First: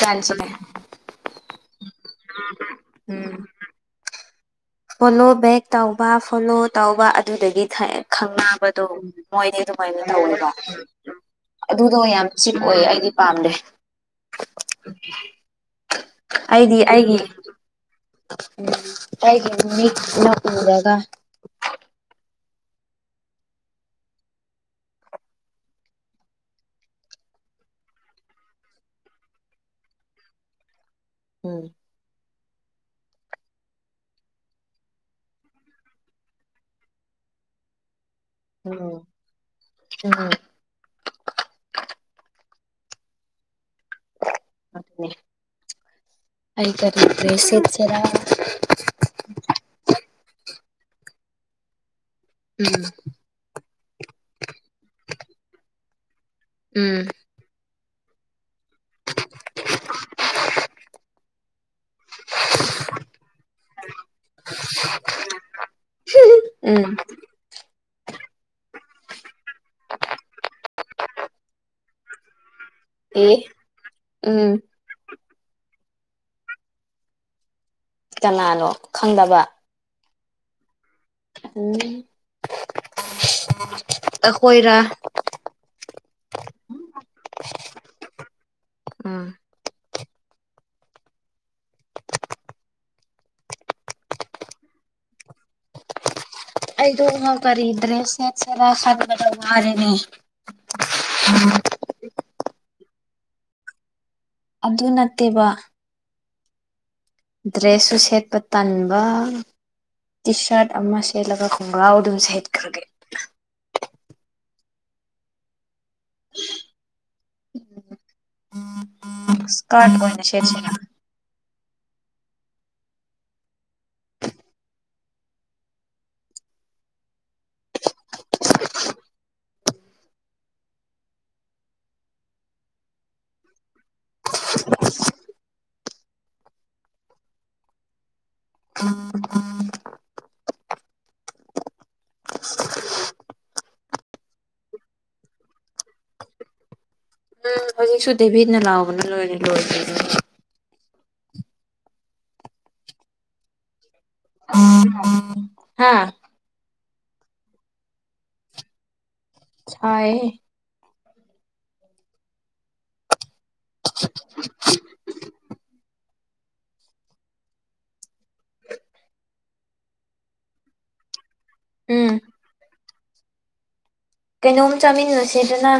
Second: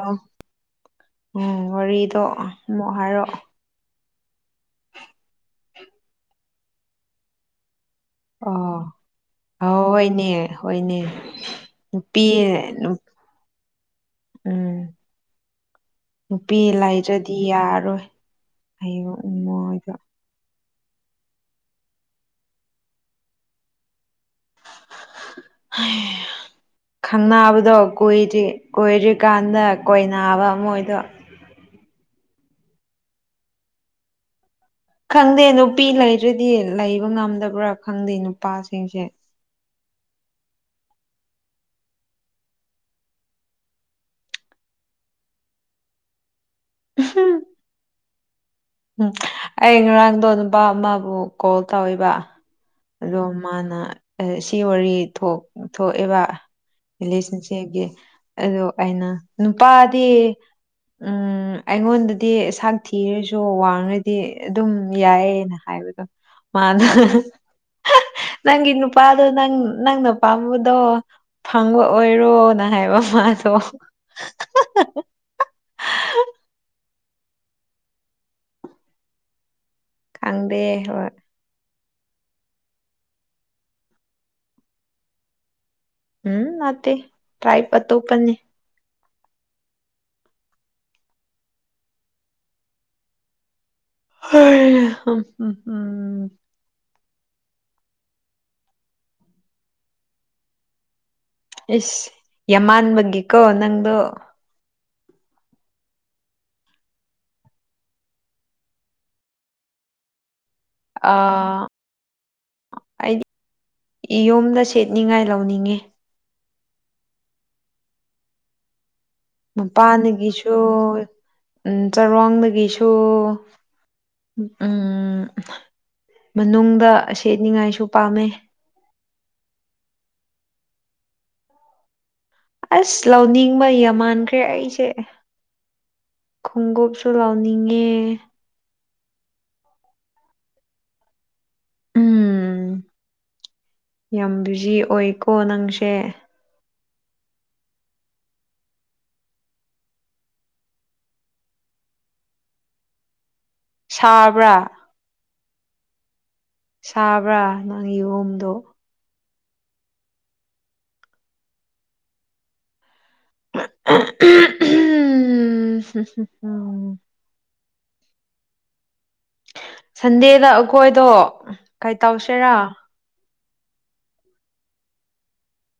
ꯎꯝ ꯋꯥꯔꯤꯗꯣ ꯑꯃꯨꯛ ꯍꯥꯏꯔꯣ ꯎꯝ ꯐꯣꯂꯣ ꯕꯦꯛ ꯇꯧꯕ ꯐꯣꯂꯣ ꯇꯧꯕ ꯑꯗꯨꯗꯒꯤ ꯊꯛꯑꯦ ꯍꯥꯏꯔꯛꯑꯣ ꯈꯪꯅꯕꯗꯣ ꯃꯣꯏꯗꯤ ꯑꯣ ꯑꯗꯨꯃꯥꯏꯅ ꯍꯣꯏꯅꯦ ꯇꯧꯋꯦꯕ ꯍꯣꯏꯅꯦ ꯑꯗꯨꯗꯣ ꯅꯨꯄꯤ ꯌꯥꯝ ꯆꯤꯛ ꯑꯣꯏ ꯑꯩꯗꯤ ꯄꯥꯝꯗꯦ ꯎꯝ ꯅꯨꯄꯤ ꯑꯩꯗꯤ ꯑꯩꯒꯤ ꯂꯩꯥꯏꯗ꯭ꯔꯗꯤ ꯌꯥꯔꯣꯏ ꯍꯡ ꯃꯤꯅ ꯄꯨꯔꯒ [inaudible] ꯍꯥꯏ ꯈꯪꯅꯕꯗꯣ ꯀ꯭ꯔꯤ ꯀꯣꯏꯗ꯭ꯔꯤꯀꯥꯟꯗ ꯀꯣꯏꯕ ꯃꯣꯏꯗꯣ ꯎꯝ ꯈꯪꯗꯦ ꯅꯨꯄꯤ ꯂꯩꯗ꯭ꯔꯗꯤ ꯂꯩꯕ ꯉꯝꯗꯕ꯭ꯔꯥ ꯈꯪꯗꯦ ꯎꯝ ꯅꯨꯄꯥꯁꯤꯡꯁꯦ ꯎꯝ ꯑꯩꯔꯠꯇ꯭ꯔꯦꯁꯤꯆꯔ ꯄꯥ ꯑꯃꯕꯨ ꯀꯣꯜ ꯇꯧꯋꯕ ꯎꯝ ꯑꯗꯣ ꯃꯥꯅ ꯑꯦ ꯁꯤ ꯋꯥꯔꯤ ꯊꯣꯛ ꯊꯣꯛꯑꯦꯕ ꯎꯝ ꯔꯤꯂꯦꯁꯟꯁꯤꯒꯤ꯫ ꯑꯗꯣ ꯑꯩꯅ ꯅꯨꯄꯥꯗꯤ ꯎꯝ ꯑꯩꯉꯣꯟꯗꯗꯤ ꯁꯥꯟ ꯊꯤꯔ ꯗꯣ ꯋꯥꯡꯉꯗꯤ ꯑꯗꯨꯝ ꯌꯥꯏꯌꯦꯅ ꯍꯥꯏꯕꯗꯣ ꯃꯥꯅ ꯎꯝ ꯅꯪꯒꯤ ꯅꯨꯄꯥꯗꯣ ꯅꯪ ꯅꯪꯅ ꯄꯥꯝꯕꯗꯣ ꯐꯪꯕ ꯑꯣꯏꯔꯣ꯫ ꯅ ꯍꯥꯏꯕ ꯑꯦ ꯃꯥꯗꯣ꯫ ꯎꯝ ꯀꯅꯥꯅꯣ ꯈꯪꯗꯕ ꯈꯪꯗꯦ ꯍꯣꯏ꯫ ꯎꯝ ꯑꯈꯣꯏꯔ ꯎꯝ ꯅꯠꯇ ꯇ꯭ꯔꯥꯏꯞ ꯑꯇꯣꯞꯄꯅꯤ꯫ ꯎꯝ꯫ ꯍꯝ ꯍꯝ ꯍꯝ꯫ ꯑꯩꯗꯣ [unintelligible] ꯀꯔꯤ ꯗ꯭ꯔꯦꯁ ꯁꯦꯠꯁꯦꯔ ꯈꯟꯕꯗ ꯋꯥꯔꯤꯅꯦ꯫ ꯏꯁ ꯌꯃꯥꯟꯕꯒꯤ ꯀꯣ ꯅꯪꯗꯣ꯫ ꯑꯗꯨ ꯅꯠꯇꯦꯕ꯫ ꯗ꯭ꯔꯦꯁꯁꯨ ꯁꯦꯠꯄ ꯇꯟꯕ ꯇꯤ ꯁꯥꯔꯠ ꯑꯃ ꯁꯦꯠꯂꯒ ꯑꯥ ꯈꯣꯡꯒ꯭ꯔꯥꯎ ꯑꯗꯨꯝ ꯁꯦꯠꯈ꯭ꯔꯒꯦ꯫ ꯑꯩꯗꯤ ꯌꯨꯝꯗ ꯁꯦꯠꯅꯤꯡꯉꯥꯏ ꯂꯧꯅꯤꯡꯉꯦ꯫ [unintelligible] ꯏꯁꯀꯥꯔꯠ ꯑꯣꯏꯅ ꯃꯄꯥꯟꯅꯒꯤꯁꯨ ꯁꯦꯠꯁꯤꯔ ꯎꯝ ꯆꯔꯣꯡꯗꯒꯤꯁꯨ꯫ ꯎꯝ ꯃꯅꯨꯡꯗ ꯁꯦꯠꯅꯤꯉꯥꯏꯁꯨ ꯄꯥꯝꯃꯦ꯫ ꯑꯁ ꯂꯧꯅꯤꯡꯕ ꯌꯥꯝꯃꯥꯟꯈ꯭ꯔꯦ ꯑꯩꯁꯦ꯫ ꯈꯣꯡꯎꯞꯁꯨ ꯂꯥꯎꯅꯤꯡꯉꯦ꯫ [unintelligible] ꯎꯝ [unintelligible] ꯌꯥꯝ ꯕꯤꯖꯤ ꯑꯣꯏꯀꯣ ꯅꯪꯁꯦ꯫ ꯍꯧꯖꯤꯛꯁꯨ ꯗꯦꯚꯠꯅ ꯂꯥꯎꯕꯅ ꯂꯣꯏꯔꯦ ꯂꯣꯏꯔꯦꯗꯣ꯫ ꯁꯥꯕ꯭ꯔꯥ [unintelligible] ꯍꯥ ꯁꯥꯕ꯭ꯔꯥ ꯅꯪ ꯌꯣꯝꯗꯣ꯫ ꯁꯥꯏꯍꯦ꯫ [unintelligible] ꯁꯟꯗꯦꯗ ꯑꯩꯈꯣꯏꯗꯣ ꯀꯩꯏ ꯎꯝ ꯇꯧꯁꯦꯔꯥ꯫ ꯀꯩꯅꯣꯝ ꯆꯥꯃꯤꯟꯅꯁꯤꯗꯅ꯫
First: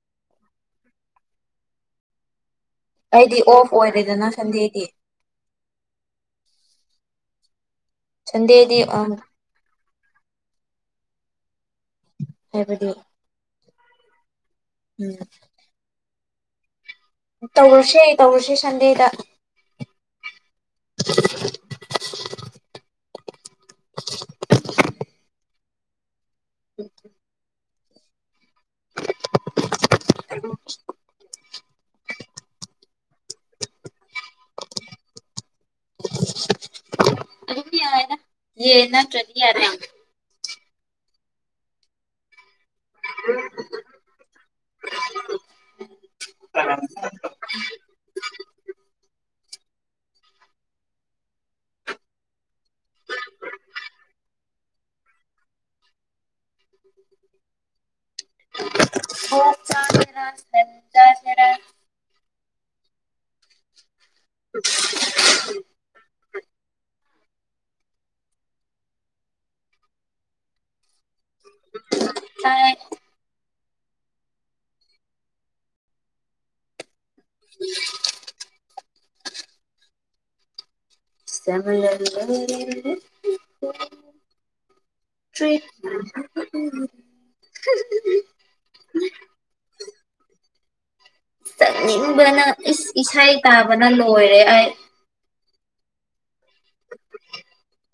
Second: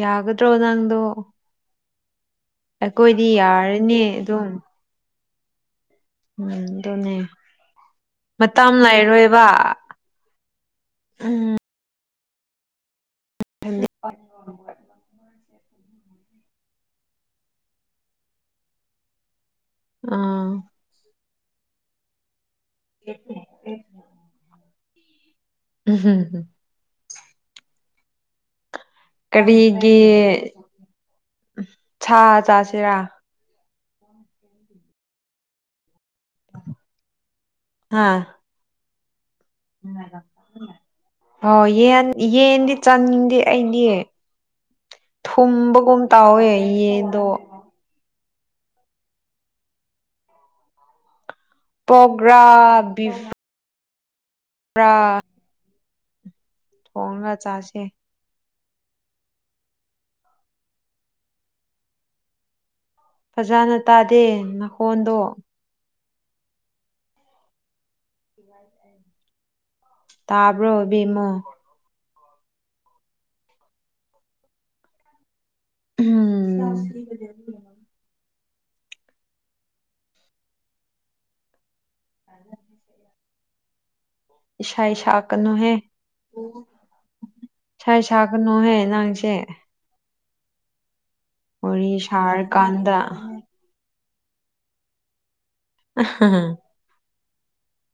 ꯌꯥꯒꯗ꯭ꯔꯣ ꯅꯪꯗꯨ꯫ ꯑꯩꯗꯤ ꯑꯣꯐ ꯌꯥꯔꯅꯤ ꯑꯣꯏꯔꯦꯗꯅ ꯑꯗꯨꯝ ꯁꯟꯗꯦꯗꯤ꯫ ꯎꯝ ꯑꯗꯨꯅꯦ ꯃꯇꯝ ꯁꯟꯗꯦꯗꯤ ꯑꯝ ꯂꯥꯏꯔꯣꯏꯕ꯫ ꯎꯝ꯫ ꯍꯥꯏꯕꯗꯤ꯫ ꯎꯝ [unintelligible] ꯎꯝ꯫ ꯇꯧꯔꯁꯤ ꯇꯧꯔꯁꯤ ꯁꯟꯗꯦꯗ꯫ ꯑꯥ꯫ [unintelligible] ꯑꯦ [unintelligible] [unintelligible] ꯀꯔꯤꯒꯤ ꯁꯥ ꯆꯥꯁꯤꯔꯥ꯫ ꯑꯗꯨꯝꯌꯥꯏꯗ ꯌꯦꯟ ꯅꯠꯇꯔꯗꯤ ꯌꯥꯅꯤ꯫ ꯍꯣ ꯌꯦꯟ ꯌꯦꯗꯤ ꯆꯥꯅꯤꯡꯗꯦ ꯑꯩꯗꯤ꯫ ꯊꯨꯝꯕꯒꯨꯝ ꯇꯥꯎꯋꯦ ꯌꯦꯟꯗꯣ꯫ ꯄꯣꯛꯔ ꯕꯤꯐ ꯄꯨ꯭ꯔꯥ ꯊꯣꯡꯉꯒ ꯆꯥꯁꯦ ꯍꯣ ꯆꯥꯖꯔꯥ ꯁ ꯆꯥ ꯆꯔꯥ ꯐꯖꯅ ꯇꯥꯗꯦ ꯅꯈꯣꯟꯗꯣ ꯇꯔꯕ ꯑ ꯎꯝ ꯎ ꯇꯃꯦꯜ ꯏꯁꯩ ꯇ꯭ꯔꯤ ꯁꯥꯏ ꯁꯥꯒꯅꯨꯍꯦ ꯅꯍꯥꯡꯁꯦ ꯆꯛꯅꯤꯡꯕꯅ ꯏꯁ ꯁꯥꯔꯀꯥꯟꯗ ꯏꯁꯩ ꯇꯥꯕꯅ ꯂꯣꯏꯔꯦ ꯑꯩ [unintelligible]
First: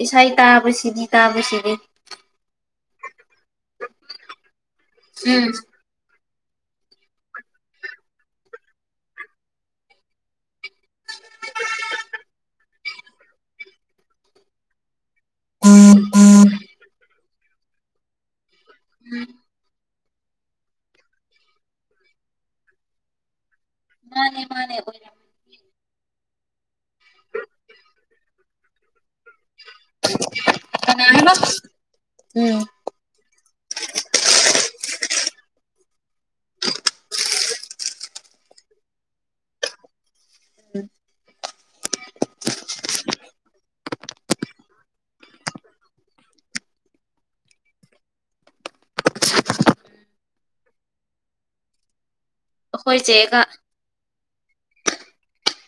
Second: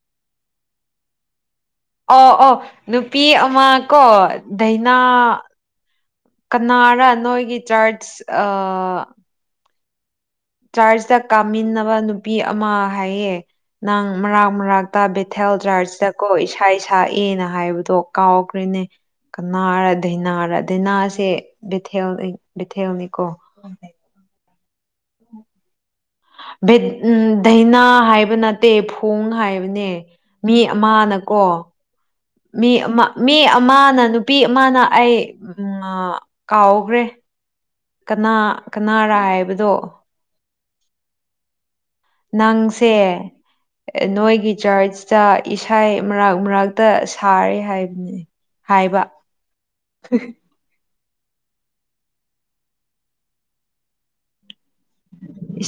ꯏꯁꯥꯏ ꯇꯥꯕꯁꯤꯗꯤ ꯇꯥꯕꯁꯤꯗꯤ ꯑ ꯑꯣ ꯅꯨꯄꯤ ꯑꯃ ꯀꯣ ꯙꯏꯅꯥ ꯎꯝ ꯀꯅꯥꯔ ꯅꯣꯏꯒꯤ ꯆꯥꯔꯆ ꯆꯥꯔꯆꯇ ꯀꯥꯃꯤꯟꯅꯕ ꯅꯨꯄꯤ ꯑꯃ ꯍꯥꯏꯌꯦ ꯅꯪ ꯃꯔꯥꯛ ꯃꯔꯥꯛ ꯍꯇꯥ ꯕꯤꯦꯊꯦꯜ ꯗꯖ꯭ꯔꯔꯖꯇ ꯀꯣ ꯏꯁꯥ ꯁꯛꯑꯅ ꯍꯥꯏꯕꯗꯣ ꯀꯥꯎ ꯅꯦ ꯀꯅꯥ ꯍꯥꯏꯔ ꯗꯥꯩꯅꯥꯔ ꯩꯅꯥꯁꯦ ꯊꯦꯜ ꯕꯤꯊꯦꯜꯅꯤꯀꯣ ꯃꯥꯅꯦ ꯃꯥꯅꯦ ꯎ ꯙꯏꯅꯥ ꯍꯥꯏꯕ ꯅꯠꯇꯦ ꯊꯣꯡ ꯍꯥꯏꯕꯅꯦ ꯃꯤ ꯀꯅꯥ ꯍꯥꯏꯕ ꯑꯃꯅꯀꯣ ꯎꯝ ꯃꯤ ꯑꯃ ꯃꯤ ꯑꯃꯅ ꯅꯨꯄꯤ ꯑꯃꯅ ꯑꯩ ꯀꯥꯎꯈ꯭ꯔꯦ ꯀꯅꯥ ꯀꯅꯥꯔ ꯍꯥꯏꯕꯗꯣ ꯎꯝ ꯅꯪꯁꯦ ꯅꯣꯏꯒꯤ ꯆꯔꯆꯇ ꯏꯁꯥ ꯃꯔꯛ ꯃꯔꯥꯛꯛꯇ ꯁꯥꯔꯦ ꯍꯥꯏꯕꯅꯤ ꯍꯥꯏꯕ ꯍꯖꯒ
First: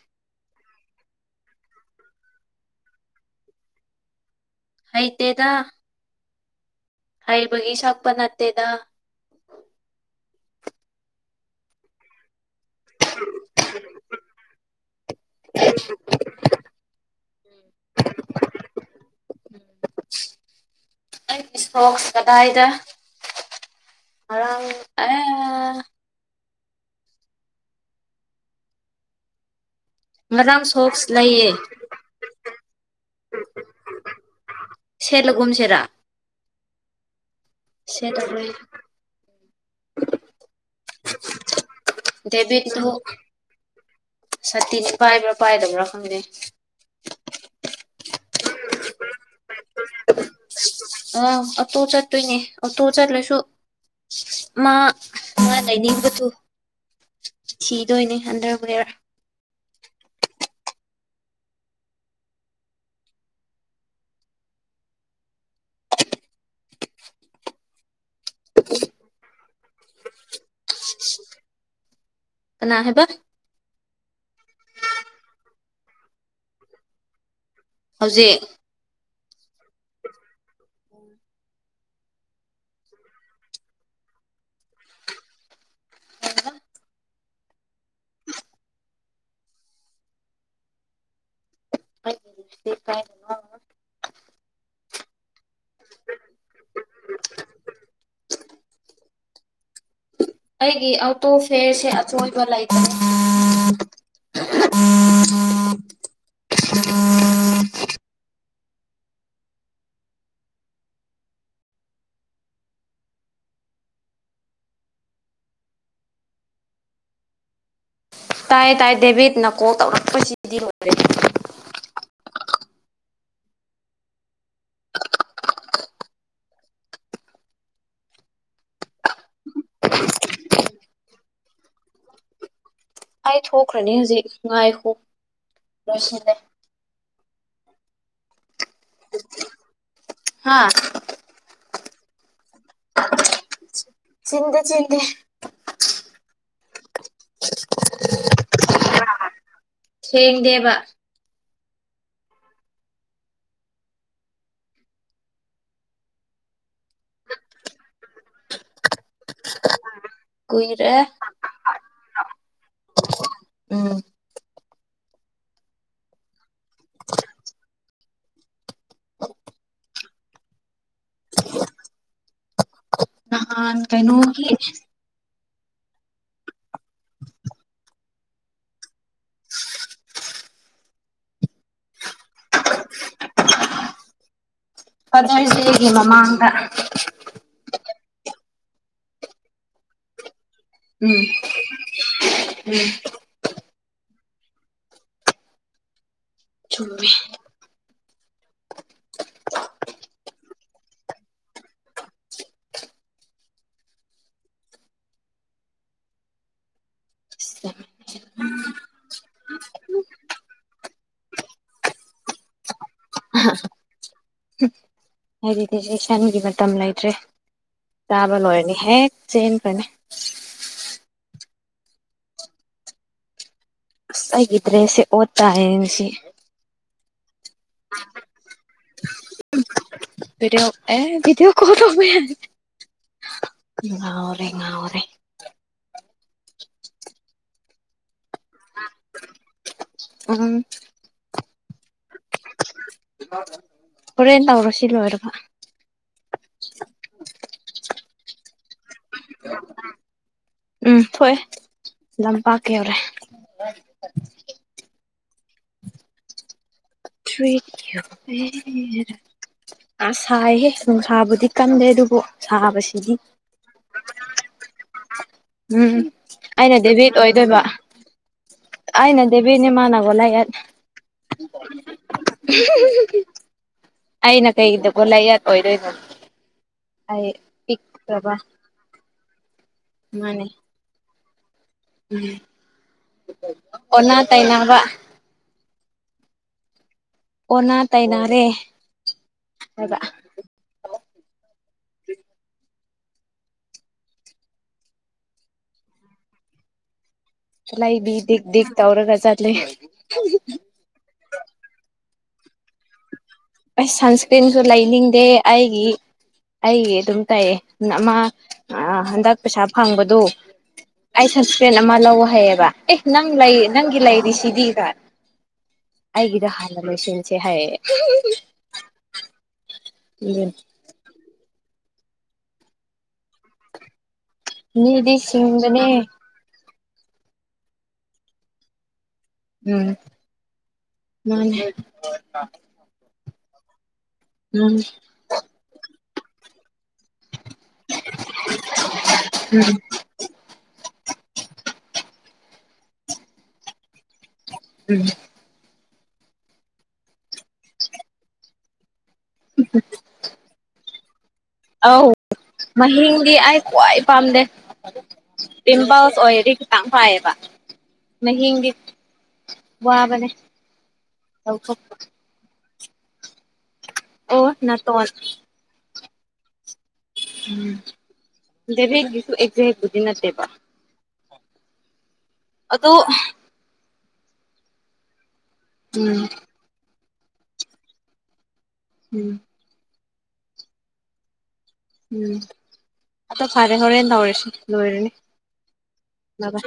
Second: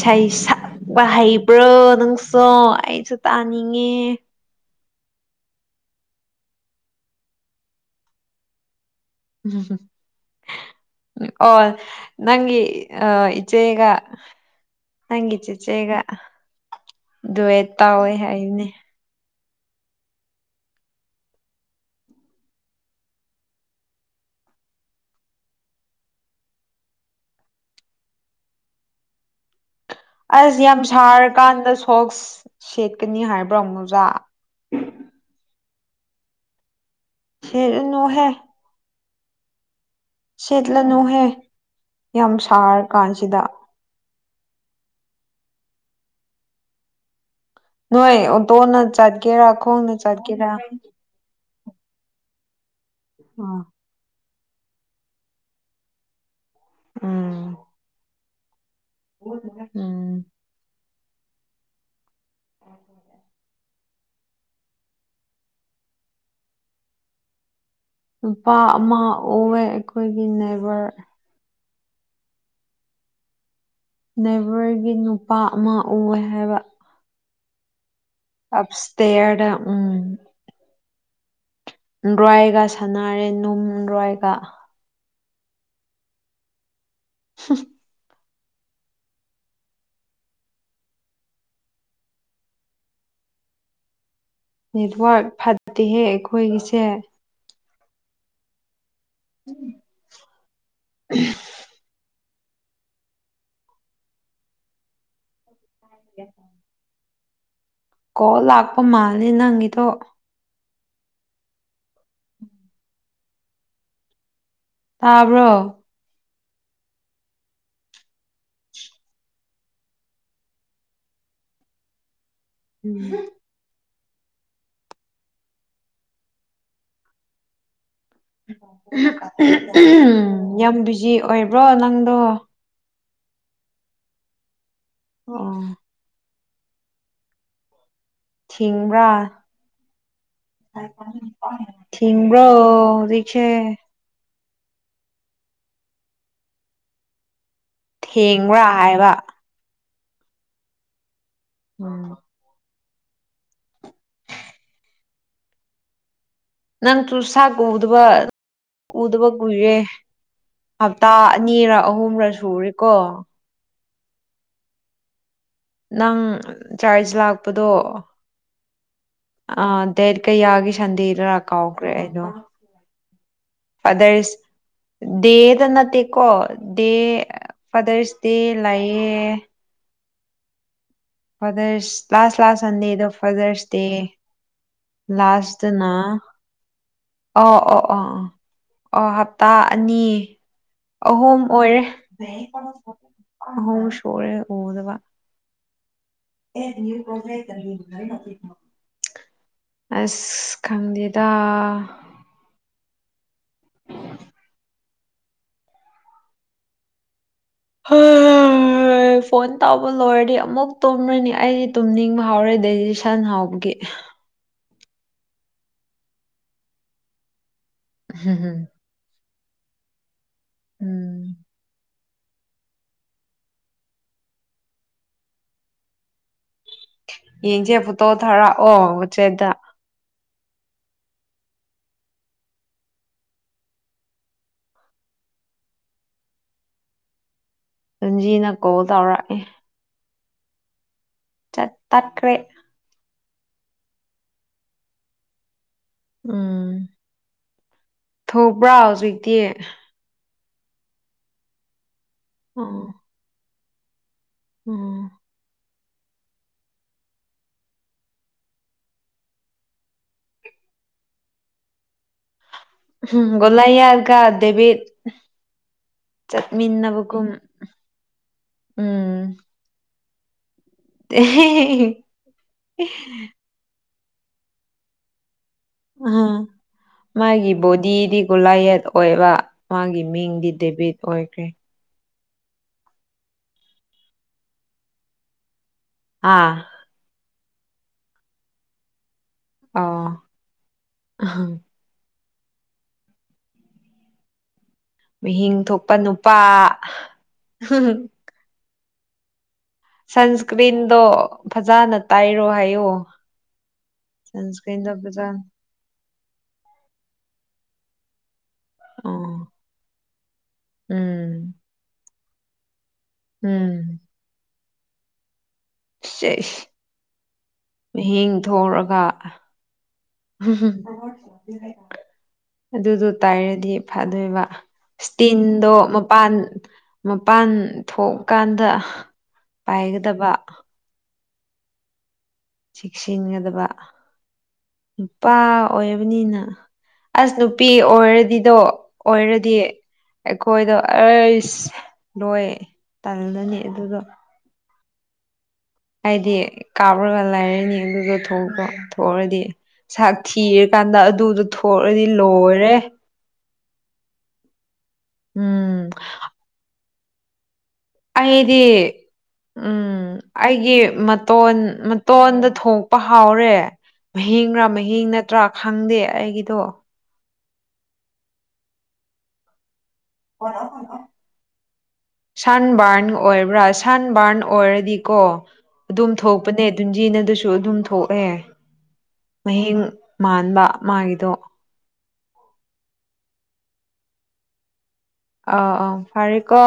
ꯁꯥꯏ ꯋꯥ ꯍꯩꯕ꯭ꯔꯣ ꯅꯪꯁꯨ ꯑꯩꯁꯨ ꯇꯥꯅꯤꯡꯉꯦ ꯍꯥꯏ ꯇꯦꯗ ꯍꯥꯏꯕꯒꯤ ꯁꯛꯄ ꯅꯠꯇꯦꯗ ꯎꯝ ꯑꯣ ꯅꯪꯒꯤ ꯑ ꯏ ꯆꯦꯒ ꯅꯪꯤ ꯆꯤ ꯆꯦꯒ ꯑꯗꯨꯋꯦ ꯇꯥꯎꯋꯦ ꯍꯥꯏꯅꯦ ꯀꯗꯥꯏꯗ ꯑꯔꯥꯡ ꯑꯦ ꯑꯁ ꯉꯔꯥꯡ ꯌꯥꯝ ꯁꯣꯛꯁ ꯂꯩꯌꯦ ꯁꯥꯔꯀꯥꯟꯗ ꯁꯣꯛꯁ ꯁꯦꯠꯀꯅꯤ ꯍꯥꯏꯕ꯭ꯔꯣ ꯃ ꯑꯣꯖꯥ ꯁ ꯂꯨꯝ ꯁꯦꯔꯅꯣꯍꯦ ꯁꯦꯠꯂꯔꯣꯏ ꯁꯦꯠꯂꯅꯨꯍꯦ ꯌꯥꯝ ꯁꯥꯔ ꯀꯥꯟꯁꯤꯗ ꯁꯇꯤꯅꯤ ꯄꯥꯏꯕ꯭ꯔꯥ ꯄꯥꯏꯗꯕ꯭ꯔꯥ ꯈꯪꯗꯦ ꯅꯣꯏ ꯇꯣꯅ ꯆꯥꯠꯀꯦꯔ ꯈꯣꯡꯣꯡꯅ ꯆꯥꯠꯀꯦꯔ ꯑꯥ ꯑꯣꯇꯣ ꯆꯠꯇꯣꯏꯅꯦ ꯑꯣꯇꯣ ꯆꯠꯂꯁꯨ ꯑꯥ ꯃꯥ ꯃꯥ ꯂꯩꯅꯤꯡꯕꯗꯨ ꯎꯝ ꯊꯤꯗꯣꯏꯅꯦ ꯑꯟꯗꯔꯕꯨꯒꯔ ꯎꯝ ꯑꯣꯦ ꯅꯨꯄꯥ ꯑꯃ ꯑꯣꯏꯑ ꯑꯩꯈꯣꯏꯒꯤ ꯅꯅꯥꯦꯕꯔ ꯀꯅꯥ ꯍꯥꯏꯕ ꯅꯅꯥꯦꯕꯔꯒꯤ ꯅꯨꯄꯥ ꯑꯃ ꯑꯣꯏ ꯍꯥꯏꯕ ꯍꯧꯖꯤꯛ ꯑꯞꯁꯇꯌꯥ ꯎꯝ ꯔꯥꯏꯒ ꯁꯥꯟꯅꯔꯦ ꯅꯨꯡ ꯔꯣꯏꯒ [inaudible] ꯅ ꯅꯦꯠꯋꯔꯛ ꯐꯠꯇꯦꯍꯦ ꯑꯩꯈꯣꯏꯒꯤꯁꯦ ꯎꯝ ꯑꯩꯒꯤ ꯑꯥꯎ ꯇꯣ ꯐꯦꯔ ꯁꯤ [unintelligible] [inaudible] [unintelligible] [inaudible] [inaudible] ꯀꯣ ꯂꯥꯛꯄ ꯃꯥꯜꯂꯦ ꯅꯪꯒꯤꯗꯣ ꯇꯥꯕ꯭ꯔꯣ ꯇꯥꯏ ꯇꯥꯏ ꯗꯦꯕꯤꯠꯅꯀꯣ ꯇꯧꯔꯛꯄꯁꯤꯗꯤ ꯂꯣꯏꯔꯦ ꯎꯝ ꯎꯝ ꯌꯥꯝ ꯕꯤꯖꯤ ꯑꯣꯏꯕ꯭ꯔꯣ ꯅꯪꯗꯣ ꯑꯩ ꯊꯣꯛꯈ꯭ꯔꯅꯤ ꯍꯧꯖꯤꯛ ꯉꯥꯏꯈꯣꯛ ꯑꯣ ꯂꯣꯏꯁꯤꯜꯂ ꯊꯤꯡꯕ꯭ꯔꯥ ꯍꯥ ꯊꯤꯡꯕ꯭ꯔꯣ ꯍꯧꯖꯤꯛ ꯆ ꯆꯤꯟꯗ ꯆꯤꯟꯗ ꯊꯦꯡꯕ꯭ꯔꯥ ꯍꯥꯏꯕ ꯊꯦꯡ ꯗꯦꯕ ꯎꯝ ꯅꯪ ꯆꯨꯁ ꯀꯗꯕ ꯎꯗꯕ ꯀꯨꯏꯔꯦ ꯀꯨꯏꯔꯦ ꯍꯞꯇꯥ ꯑꯅꯤꯔ ꯑꯍꯨꯝꯔ ꯁꯔꯤꯀꯣ ꯎꯝ ꯅꯪ ꯆꯥꯔꯖ ꯂꯥꯛꯄꯗꯣ ꯑ ꯗꯦꯠ ꯀꯌꯥꯒꯤ ꯁꯟꯗꯤꯗꯔ ꯀꯥꯎꯈ꯭ꯔꯦ ꯅꯍꯥꯟ ꯑꯗꯔꯁ ꯀꯩꯅꯣꯒꯤ ꯗꯦ ꯁꯤꯗ ꯅꯠꯇꯦꯀꯣ ꯗꯦ ꯐꯥꯗꯔꯁ ꯗꯦ ꯂꯥꯛꯑꯦ ꯐꯗꯔꯁ ꯂꯥꯁ ꯂꯥꯁ ꯁꯟꯗꯦꯗꯣ ꯐꯥꯗꯔꯁ ꯗꯦ ꯐꯥꯗꯔꯁ ꯗꯦꯒꯤ ꯂꯥꯁꯇꯅ ꯃꯃꯥꯡꯗ ꯑ ꯑꯣ ꯑ ꯑ ꯑꯣ ꯍꯞꯇꯥ ꯑꯅꯤ ꯑꯍꯨꯝ ꯑꯣꯏꯔꯦ ꯑꯍꯣꯝ ꯁꯔꯦ ꯎꯗꯕ ꯑꯦ ꯀ꯭ꯔꯣꯖ꯭ꯔꯦꯛ ꯑꯁ ꯈꯪꯗꯦꯗ ꯎꯝ ꯍ ꯍ ꯍꯣꯏ ꯐꯣꯟ ꯇꯧꯕ ꯂꯣꯏꯔꯗꯤ ꯑꯃꯨꯛ ꯇꯨꯝꯔꯅꯤ ꯑꯩꯗꯤ ꯇꯨꯝꯅꯤꯡꯕ ꯍꯥꯎꯔꯦ ꯗꯦꯖꯤ ꯁꯟ ꯍꯥꯎꯕꯒꯤ [inaudible] ꯍꯥꯏꯗꯤꯗꯤ ꯁꯤ ꯁꯟꯒꯤ ꯃꯇꯝ ꯂꯩꯇ꯭ꯔꯦ ꯆꯥꯕ ꯂꯣꯏꯔꯅꯤ ꯍꯦꯛ ꯁꯤꯩꯅ ꯀꯅꯦ ꯎꯝ ꯒꯗ꯭ꯔꯦ ꯁꯤꯦ ꯑꯣ ꯇꯑꯁꯤ ꯌꯦꯡꯁꯦ ꯄꯨꯠꯇꯣ ꯊꯔꯥ ꯑꯣ ꯎꯆꯦꯗ ꯗꯤꯑꯣ ꯑꯦꯕꯤꯗꯤꯑꯣ ꯀꯔꯕ ꯉꯔꯦ ꯉꯔꯦ ꯔꯟꯖꯤꯅ ꯀꯣꯜ ꯇꯧꯔꯛꯏꯦ ꯎꯝ ꯆ ꯇꯈ꯭ꯔꯦ ꯍꯣꯔꯦꯟ ꯇꯧꯔꯁꯤ ꯂꯣꯏꯔꯕ ꯎꯝ ꯊꯣꯛꯄ꯭ꯔꯥ ꯍꯧꯖꯤꯛꯇꯤ ꯎꯝ ꯊꯣꯛꯑꯦ ꯂꯝꯄꯥꯛ ꯀ ꯑꯣ ꯌꯧꯔꯦ ꯎꯝ ꯔꯤ ꯑ ꯁꯥꯏꯍꯦ ꯅꯨꯡꯁꯥꯕꯨꯗꯤ ꯀꯟꯗꯦ ꯑꯗꯨꯕꯨ ꯁꯥꯕꯁꯤꯗꯤ ꯎꯝ ꯣꯂꯥꯏꯒ ꯗꯦꯕꯤꯠ ꯎꯝ ꯑꯩꯅ ꯗꯦꯚꯠ ꯆꯠꯃꯤꯟꯅꯕꯒꯨꯝ ꯑꯣꯏꯗꯣꯏꯕ ꯑꯩꯅ ꯎꯝ ꯗꯦꯚꯠꯅꯦꯃꯥꯟꯅꯕ ꯋꯥꯂ [unintelligible] ꯑꯩꯅ ꯀꯩꯒꯤꯗ ꯀꯣꯂ ꯑꯣꯏꯗꯣꯏꯅ ꯑ ꯑꯩ ꯃꯥꯒꯤ ꯕꯣꯗꯤꯗꯤ ꯄꯤꯛ꯭ꯔꯕ ꯒꯣꯂꯥꯏꯌꯦꯠ ꯑꯣꯏꯕ ꯃꯥꯒꯤ ꯃꯤꯡꯗꯤ ꯗꯦꯕꯤꯠ ꯑꯣꯏꯈ꯭ꯔꯦ ꯎꯝ ꯑꯣ ꯇ ꯑꯥ ꯑꯣꯅꯥ ꯇꯥꯏꯅꯔꯦ ꯑ ꯃꯤꯍꯤꯡ ꯊꯣꯛꯄ ꯅꯨꯄꯥ ꯂꯥꯏ ꯗꯤꯛ ꯗꯤꯛ ꯇꯧꯔꯒꯖ ꯑꯂꯤ ꯁꯟꯁꯀ꯭ꯔꯤꯟꯗꯣ ꯐꯖꯅ ꯇꯥꯏꯔꯣ ꯍꯥꯏꯌꯣ ꯑ ꯁꯟꯁꯀ꯭ꯔꯤꯟꯁꯨ ꯁꯟꯁꯀ꯭ꯔꯤꯟꯗꯣ ꯂꯩꯅꯤꯡꯗꯦ ꯐꯖꯅ ꯑꯩꯒꯤ ꯑꯩꯒꯤ ꯑꯗꯨꯝ ꯇꯩꯌꯦ ꯑꯃ ꯑꯣ ꯍꯟꯗꯛ ꯄꯩꯁꯥ ꯐꯪꯕꯗꯨ ꯑꯩ ꯎꯝ ꯁꯁꯄꯦꯟ ꯑꯃ ꯂꯧ ꯍꯥꯏꯌꯦꯕ ꯑꯦ ꯅꯪ ꯂꯩ ꯎꯝ ꯅꯪꯒꯤ ꯂꯩꯔꯤꯁꯤꯗꯤꯒ ꯑꯩꯒꯤꯗ ꯁꯦꯁ ꯍꯥꯜꯅꯁꯤꯦꯟꯁꯦ ꯍꯥꯏꯌꯦꯦ ꯃꯍꯤꯡ [inaudible] ꯑꯗꯨꯗꯣ ꯇꯥꯏꯔꯗꯤ ꯐ ꯑꯗꯨꯕ ꯃꯤꯗꯤ ꯏꯁꯇꯤꯟꯗꯣ ꯁꯤꯡꯕꯅꯦ ꯃꯄꯥꯟ ꯃꯄꯥꯟ ꯊꯣꯛꯀꯥꯟꯗ ꯄꯥꯏꯒꯗꯕ ꯎꯝ ꯆꯤꯟꯒꯗꯕ ꯎꯝ ꯅꯨꯄꯥ ꯑꯣꯏꯕꯅꯤꯅ ꯑꯁ ꯅꯨ ꯅꯨꯄꯤ ꯑꯣꯏꯔꯗꯤꯗꯣ ꯑꯣꯏꯔꯗꯤ ꯑꯩꯈꯣꯏꯗꯣ ꯑꯁ ꯂꯣꯏ ꯇꯜꯂꯅꯤ ꯑꯗꯨꯗꯣ ꯎꯝ ꯍꯥꯏꯗꯤ ꯀꯥꯞꯔꯒ ꯂꯩꯔꯅꯤ ꯑꯗꯨꯗ ꯊꯣꯛꯄꯣ ꯊꯣꯛꯔꯗꯤ ꯆꯥꯛ ꯊꯤꯔꯀꯥꯟꯗ ꯑꯗꯨꯗꯨ ꯑ ꯃꯍꯤꯗꯤ ꯑ ꯈ꯭ꯋꯥꯏ ꯄꯥꯝꯗꯦ ꯎꯝ ꯄꯤꯝꯄꯜꯁ ꯑꯣꯏꯔꯗꯤ ꯈꯤꯇꯪ ꯐꯥꯏꯌꯦꯕ ꯑꯩꯗꯤ ꯃꯍꯤꯡꯗꯤ ꯎꯝ ꯋꯥꯕꯅꯦ ꯑꯩꯒꯤ ꯃꯇꯣꯟ ꯂꯧꯊꯣꯛꯄ ꯃꯇꯣꯟꯗ ꯊꯣꯛ ꯄ ꯍꯥꯎꯔꯦ ꯑꯣ ꯃꯍꯤꯡꯒꯥ ꯃꯍꯤꯡ ꯅꯥꯇꯣꯟ ꯅꯠꯇ꯭ꯔꯥ ꯈꯪꯗꯦ ꯑꯩꯒꯤꯗꯣ ꯎꯝ ꯗꯦꯔꯦꯛ ꯑꯦꯖ ꯑꯗꯣ ꯁꯟꯕꯔꯟ ꯑꯣꯏꯕ꯭ꯔꯥ ꯁꯟ ꯕꯥꯔꯟ ꯑꯣꯏꯔꯗꯤꯀꯣ ꯑꯗꯨꯝ ꯎꯝ ꯊꯣꯛꯄꯅꯦ ꯟꯖꯤꯅ ꯑꯗꯨꯁꯨ ꯑꯗꯨꯝ ꯊꯣꯛꯑꯦ ꯎꯝ ꯃꯍꯌꯦꯡ ꯃꯥꯟꯕ ꯃꯥꯒꯤꯗꯣ ꯎꯝ ꯑꯗꯣ ꯐꯔꯦ ꯍꯣꯔꯦꯟ ꯇꯧꯔꯁꯤ ꯂꯣꯏꯔꯅꯤ ꯑꯥ ꯑꯥ ꯕ ꯐꯔꯦꯀꯣ